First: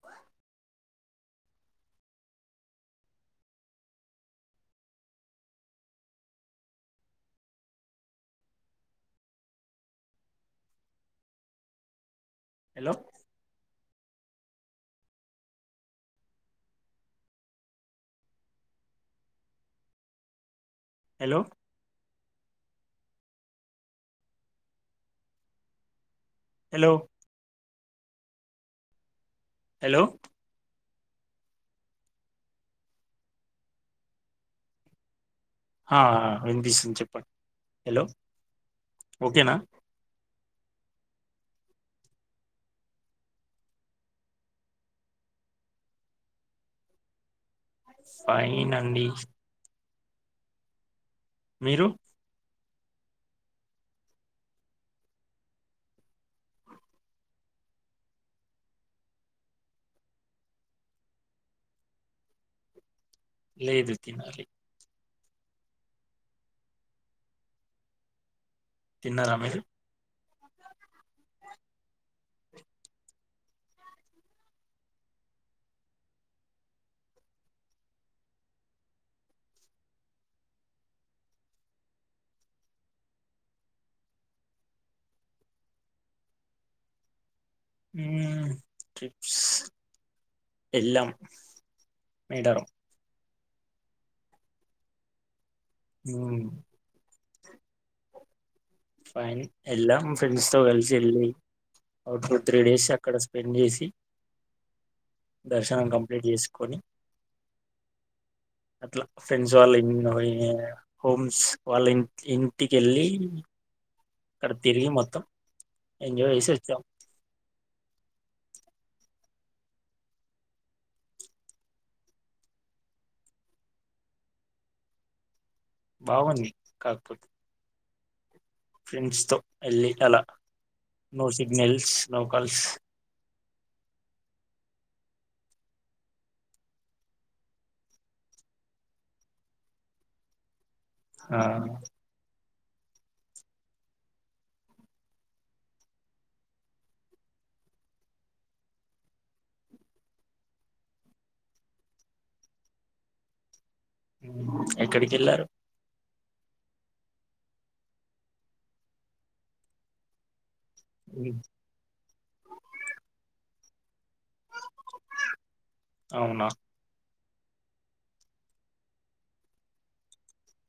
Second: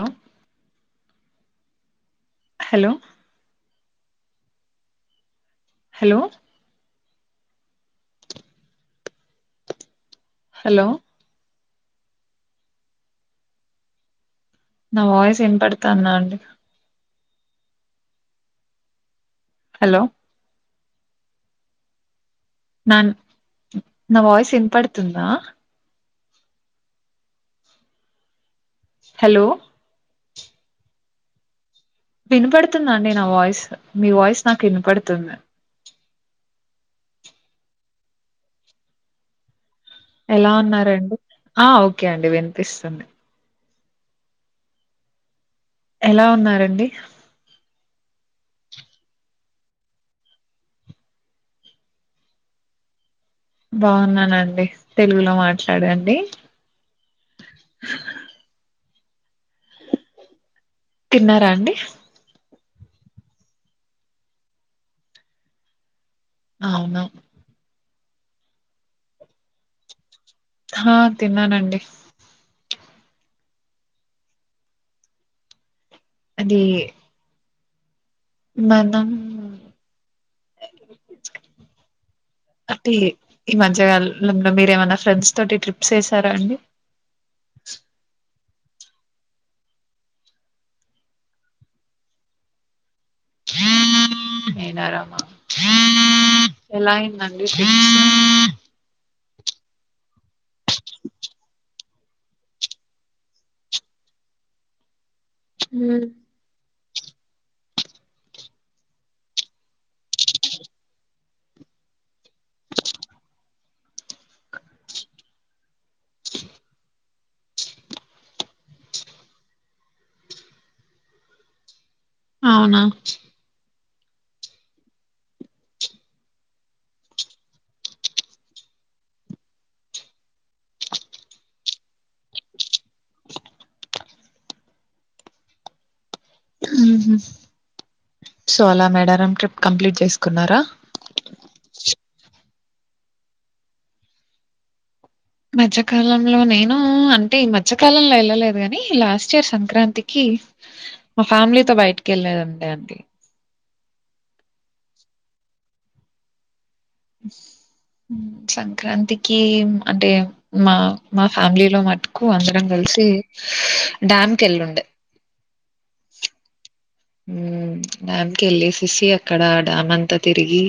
Hello hello hello hello hello నా voice ఇన్పడుతందా అండి హలో హలో నాన్ నా వాయిస్ ఇన్పడుతుందా హలో హలో హలో వినపడుతుందండి నా వాయిస్ మీ వాయిస్ నాకు వినపడుతుంది హా వినిపిస్తుంది చెప్పండి హలో ఓకేనా ఎలా ఉన్నారండి ఆ ఓకే అండి వినిపిస్తుంది ఎలా ఉన్నారండి ఫైన్ అండి మీరు బాగున్నానండి తెలుగులో మాట్లాడండి తిన్నారా అండి లేదు తినాలి అవును తిన్నరా మీరు ఆ తిన్నానండి అది మనం అటి ఈ మధ్యకాలంలో మీరేమైనా ఫ్రెండ్స్ తోటి ట్రిప్స్ ఎసారా అండి ఉ ట్రీప్స్ ఎల్లాం మీడారు నేన రమా ఉమ్ ట్రిప్ ఫైన్ ఎల్లమ్ ఫ్రెండ్స్ తో కలిసేల్లి ఓ టు త్రీ డేస్ అక్కడ స్పెండ్ చేసి దర్శనం ఉ కంప్లీట్ చేసుకొని అట్లా ఫ్రెండ్స్ వల్ల ఇన్ [unintelligible] హోమ్స్ వాల్ల ఇన్ ఇంటికెళ్ళి అక్కడ తిరిగి మొత్తం ఎంజోచేసి వచ్చాం అవునా బాగుంది కాకపోతు ఫ్రెండ్స్ తో వెళ్ళి అలా నో సిగ్నల్స్ నో కాల్స్ ఆహా సో అలా మేడారం ట్రిప్ కంప్లీట్ చేసుకున్నారా ఆ మధ్యకాలంలో నేను అంటే ఈ మధ్యకాలంలో ఎళ్ళలేదు గని లాస్ట్ ఇయర్ సంక్రాంతికి మా ఫ్యామిలీతో బయటికి ఎళ్ళలేదండి అంతే ఎక్కడికెళ్ళారు. సంక్రాంతికి అంటే మా మా ఫ్యామ్లీలో మట్టుకు అందరం కల్సి డ్యామ్ కెల్లుండే అవునా మ్ డ్యామ్కి ఎళ్ళేసేసి అక్కడ డ్యామ్ అంతా తిరిగి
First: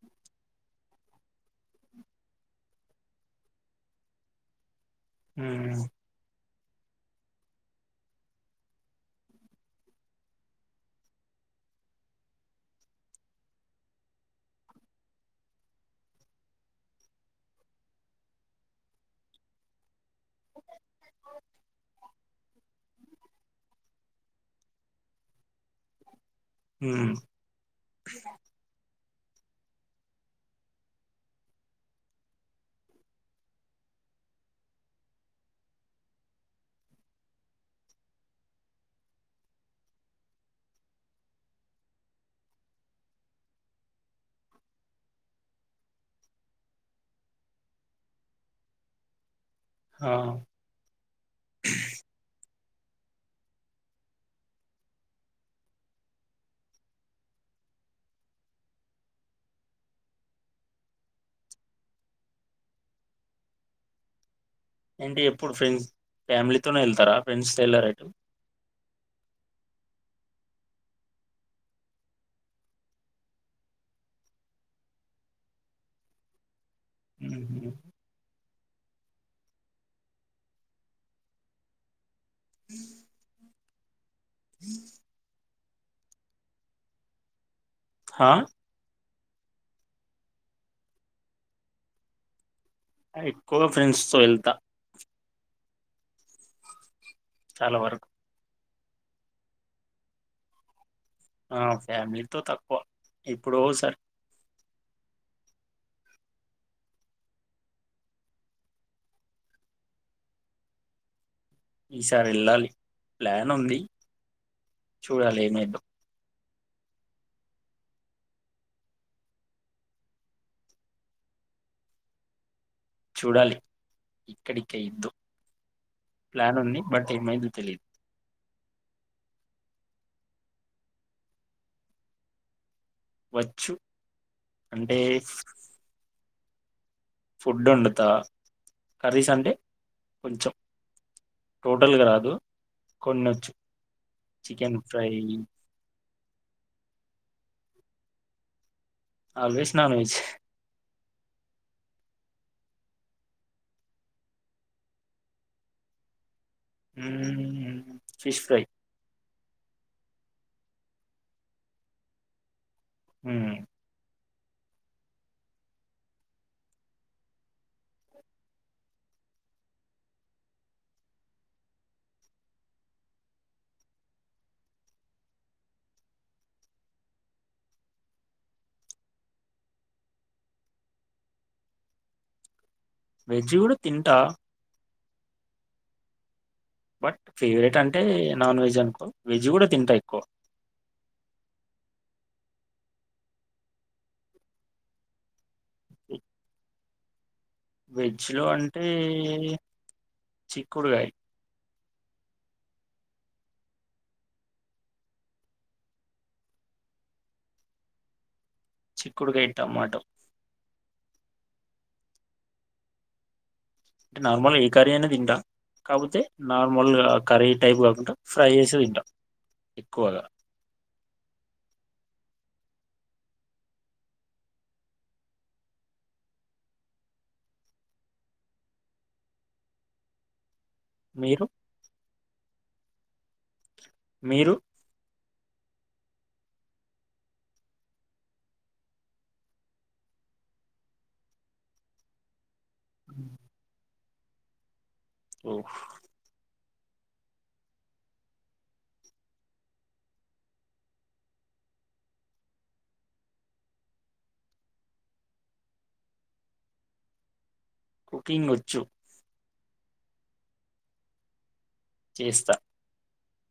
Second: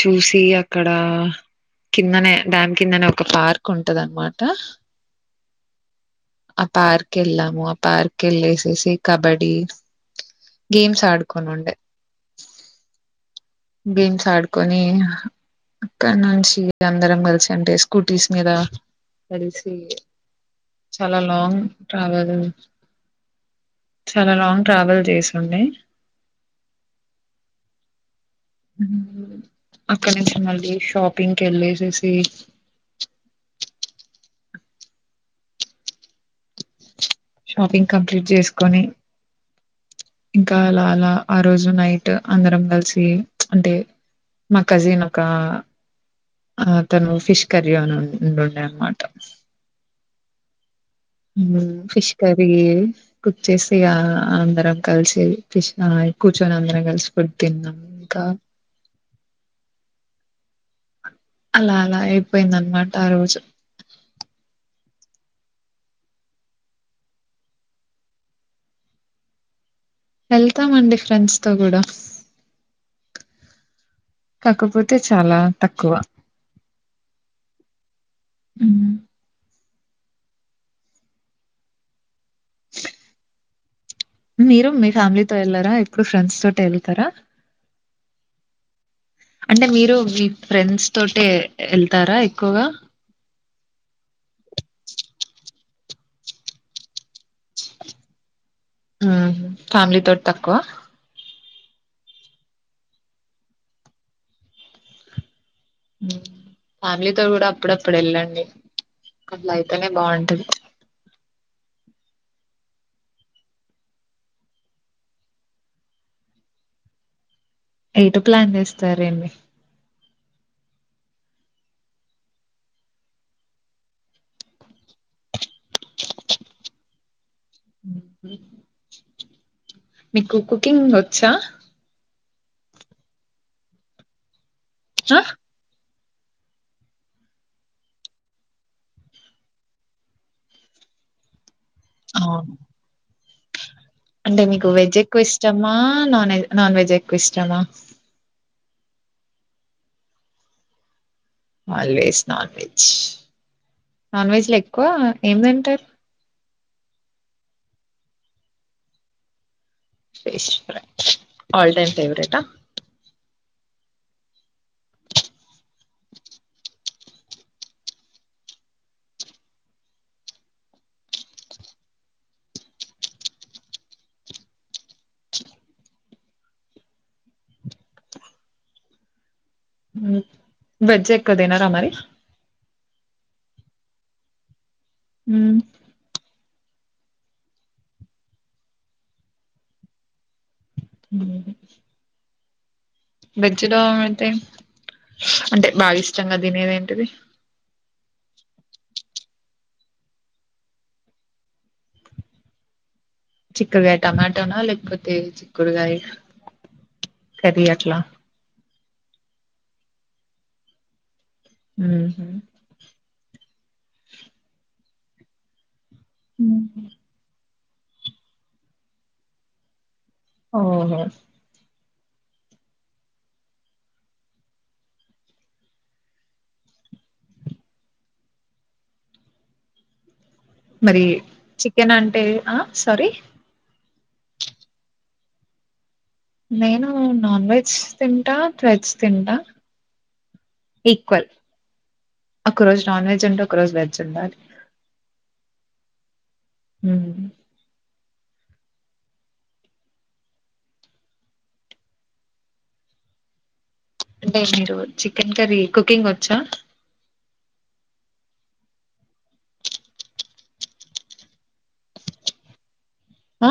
చూసి అక్కడ కిందనే డ్యామ్ కిందనే ఒక పార్క్ ఉంటదన్నమాట హ్ ఆ పార్కెళ్ళము ఆ పార్క్ కెళ్ళేసేసి కబడీ గేమ్స్ ఆడుకోనుండే గేమ్స్ ఆడుకొని అక్కడ్నుంచి ఇగ అందరం కల్సి అంటే స్కూటీస్ మీద కలిసి చాలా లాంగ్ ట్రావెల్ చాలా లాంగ్ ట్రావెల్ చేసుండే మ్ అక్కడ్నుంచి మళ్ళీ షాపింగ్కెళ్ళేసేసి షాపింగ్ కంప్లీట్ చేస్కొని ఇంకా అలా అలా ఆ రోజు నైట్ అందరం కల్సి అంటే మా కజిన్ ఒక ఆ తను ఫిష్ కర్రీ అని ఉండుండే అన్మాట ఆ ఫిష్ కర్రీ కుక్ చేసి ఆ అందరం కలిసి ఫిష్ కూర్చొని అందరం కల్సి ఫుడ్ తిన్నాం. ఇంకా అలా అలా ఇయిపోయిన్దన్మాట ఆ రోజు ఏంటి ఎప్పుడు ఫ్రెండ్స్ ఫ్యామిలీతోనే ఎళ్తరా ఫ్రెండ్స్ ఎళ్లారా ఎటు వెళ్తామండి ఫ్రెండ్స్తో గుడా కాకపోతే చాలా తక్కువ హ్ ఉ అ మీరు మీ ఫ్యామిలీతో ఎల్లరా ప్పుడు ఫ్రెండ్స్తోటే ఎళ్తరా హ అంటే మీరు మీ ఫ్రెండ్స్తోటే ఎళ్తారా ఎక్కువగా ఎక్కువ ఫ్రెండ్స్తో ఎళ్తా చాలా వరకు ఫ్యామిలీ తోటి తక్కువ ఆ ఫ్యామిలీతో తక్కువ ఎప్పుడోసార్ ఫ్యామిలీతో గుడా అప్పుడప్పుడ్ ఎళ్ళండి అట్ల అయితేనే బాగుంటది ఈసారి వెళ్ళాలి ప్లాన్ ఉంది చూడాలి ఏమైద్దో ఎటు ప్లాన్ చేస్తారండి చూడాలి ఎక్కడికైద్దో ప్లాన్ ఉంది బట్ ఏమై మీకు కుకింగ్ వచ్చా వచ్చు. అంటే ఆ ఫుడ్ వండుతా కర్రీస్ అంటే కొంచం టోటల్గ రాదు అవును. కొన్ని అంటే మీకు చికెన్ వెజ్ ఫ్రై ఎక్కువ ఇష్టమా నాన్ వెెజ్ నాన్ వెెజ్ ఎక్కువ ఇష్టమా always non veg always non veg non veg లో ఎక్కువ ఏమి తింటారు fish fry fish fry all time favourite ఆ హుమ్మ్ వెజ్ ఎక్కువ తినర మరి వెెజీ కూడ తింటా హుమ్మ్ బట్ ఫేవరెట్ అంటే నాన్ వెజ్ అనుకో వెజ్ కూడా తింటా ఎక్కువ అ వెజ్జ్ లో అయితే అంటే బాగా ఇష్టంగా తినేది ఏంటిది వెజ్ లో అంటే చిక్కుడుకాయ చిక్కుడుగాయ టమాటోనా లేకపోతే చిక్కుకిగాయ కర్రీ అట్లా చిక్కుడుకయ్ టమాట హ అంటే నార్మల్ ఏ కర్రీ అయినా తింటా కాకపోతే నార్మల్గా కర్రీ టైప్ కాకుండా ఫ్రై చేస్తే తింటాం ఎక్కువగా ఓహో మరి మీరు చికెన్ అంటే ఆ సారీ మీరు నేను నాన్ వెజ్ తింటా వెజ్ తింటా ఈక్వల్ ఒక రోజ నాన్ వెజ్ అంట ఒక రోజు వెజ్ చెడా ఓ హ అంటే మీరు చికెన్ కర్రీ కుకింగ్ వచ్చా కుకింగ్ వచ్చు చేస్తా ఆ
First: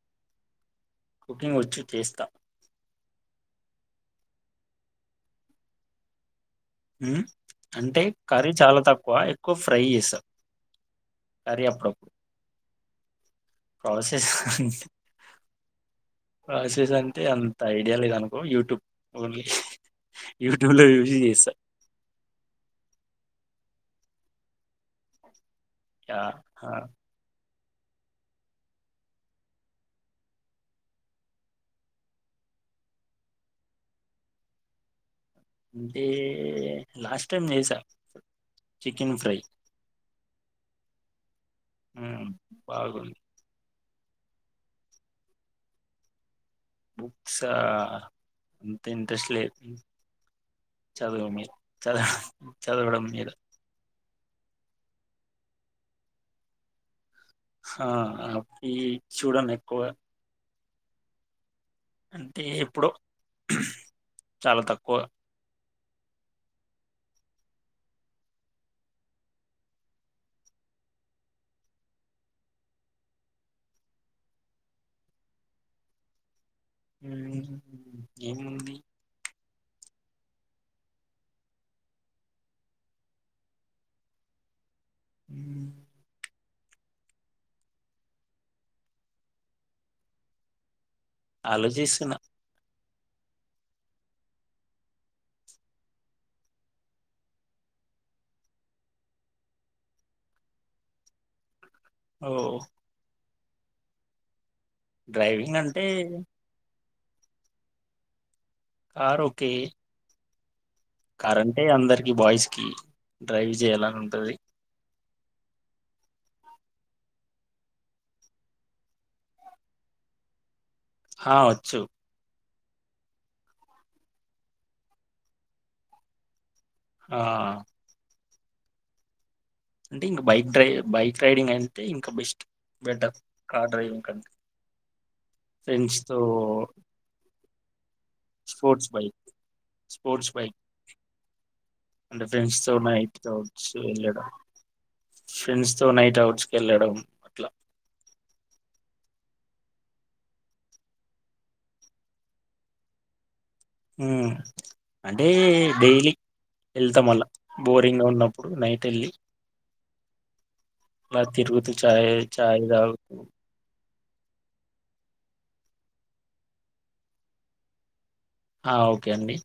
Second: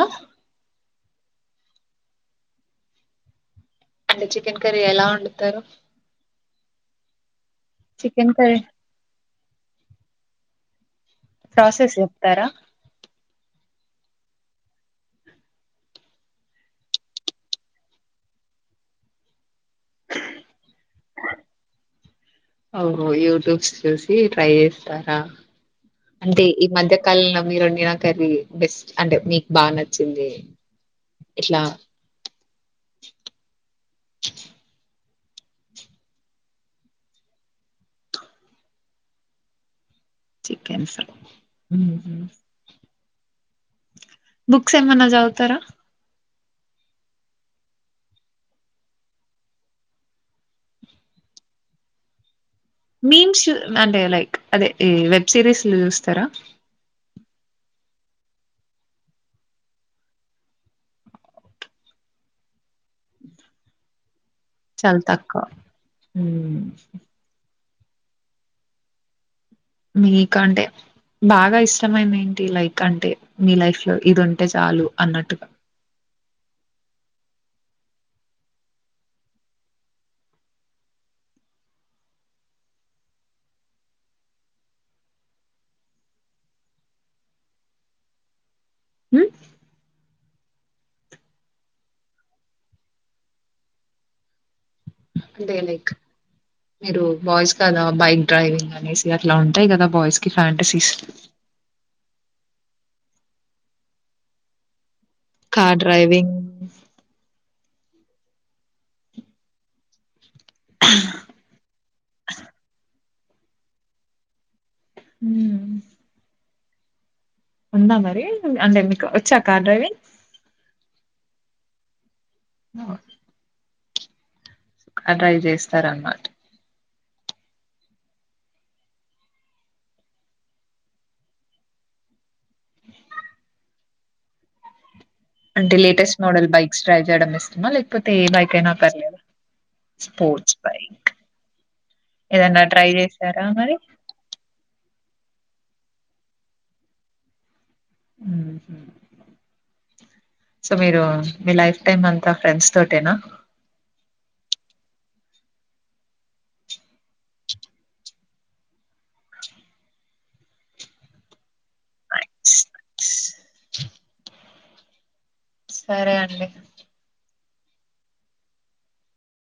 కుకింగ్ వచ్చు చేస్తా అంటే చికెన్ కర్రీ ఎలా వండుతారు హ అంటే కర్రీ చాలా తక్కువ ఎక్కువ ఫ్రై చేసారు ప్రాసెస్ చెప్తారా ప్రసేస్ ప్రసెస్ అంటే అంత ఐడియా లేదు అనుకో యూట్యూబ్ ఓన్లీ యూట్యూబ్ లో చూసి చేస్తా ఓహో యూట్యూబ్స్ చూసి ట్రై చేస్తారా యాహ్! అంటే ఈ ఆ! మధ్య కాలంలో మీరు మీనాకర్రీ బెస్ట్ అంటె మీక్ బా నచ్చింది ఇట్లా అంటే లాస్ట్ టైమ్ చేసా చికెన్ ఫ్రై చికెన్ ఫ్ర్ మ్ హ్మ్. బాగుంది. బుక్స్ ఏమన్నా జవుతారా బుక్సా అంత ఇంట్రెస్ట్ లేదు చదువ మీ చ మీన్స్ అంటేలైక్ అదే ఈ వెబ్ సిరీస్లు చూస్తారా హా అవ్వి చూడన్ ఎక్కువ అంటే ఎప్పుడో చాలా తక్కువ. చాల్ తక్వ హ్మ్ మీకంటే బాగా ఇష్టమైంది ఏంటి లైక్ అంటే మీ లైఫ్ లో ఇది ఉంటే చాలు అన్నట్టుగా మ్హ్ ఏముంది మ్ హ్మ్ ఆలోచిసున అంటే లైక్ మీరు బాయ్స్ కదా బైక్ డ్రైవింగ్ అనేసి అట్లా ఉంటాయి ఖదా బాయ్స్ కి ఫ్యాంటసీస్ ఓ డ్రైవింగ్ కార్ అంటే డ్రైవింగ్ కార్ ఒకే కార్ అంటే అందరికి బాయ్స్ కి డ్రైవ్ జెయ్యాలనుంటది హుం ఉందా మరి అంటే మీకు వచ్చా కార్ డ్రైవింగ్ హా వచ్చు ఆ అ డ్రైవ్ చేస్తరన్మాట ఆ అంటే ఇంక బైక్ డ్రై బైక్ డ్రైవింగ్ అంటే ఇంకా బెస్ట్ బెటర్ కార్ డ్రైవింగ్ కంటె అంటే లేటెస్ట్ మోడల్ బైక్స్ ట్రై చేయడం ఇస్తమా లేకపోతే ఏ బైక్ అయినా స్పోర్ట్స్ బైక్ పర్లేదా? స్పోర్ట్స్ బైక్ అంటే ఫ్రెండ్స్ ఏదన్నా తో ట్రై నైట్ చేసారా అవుట్స్ మరి వెళ్ళడం ఫ్రెండ్స్ తో నైట్ అవుట్స కెళ్ళడం అట్ల సొ మీరు మీ లైఫ్ టైమ్ అంతా ఫ్రెండ్స్ తోటేనా హుం అంటే డైలీ ఎళ్తం అలా బోరింగ్ ఉన్నప్పుడు నైట్ ఎళ్ళి మ తిరుగుతి చాయ్ నైస్ చాయ్ దాగు నైస్ సరే అండి ఆ ఓకే అండి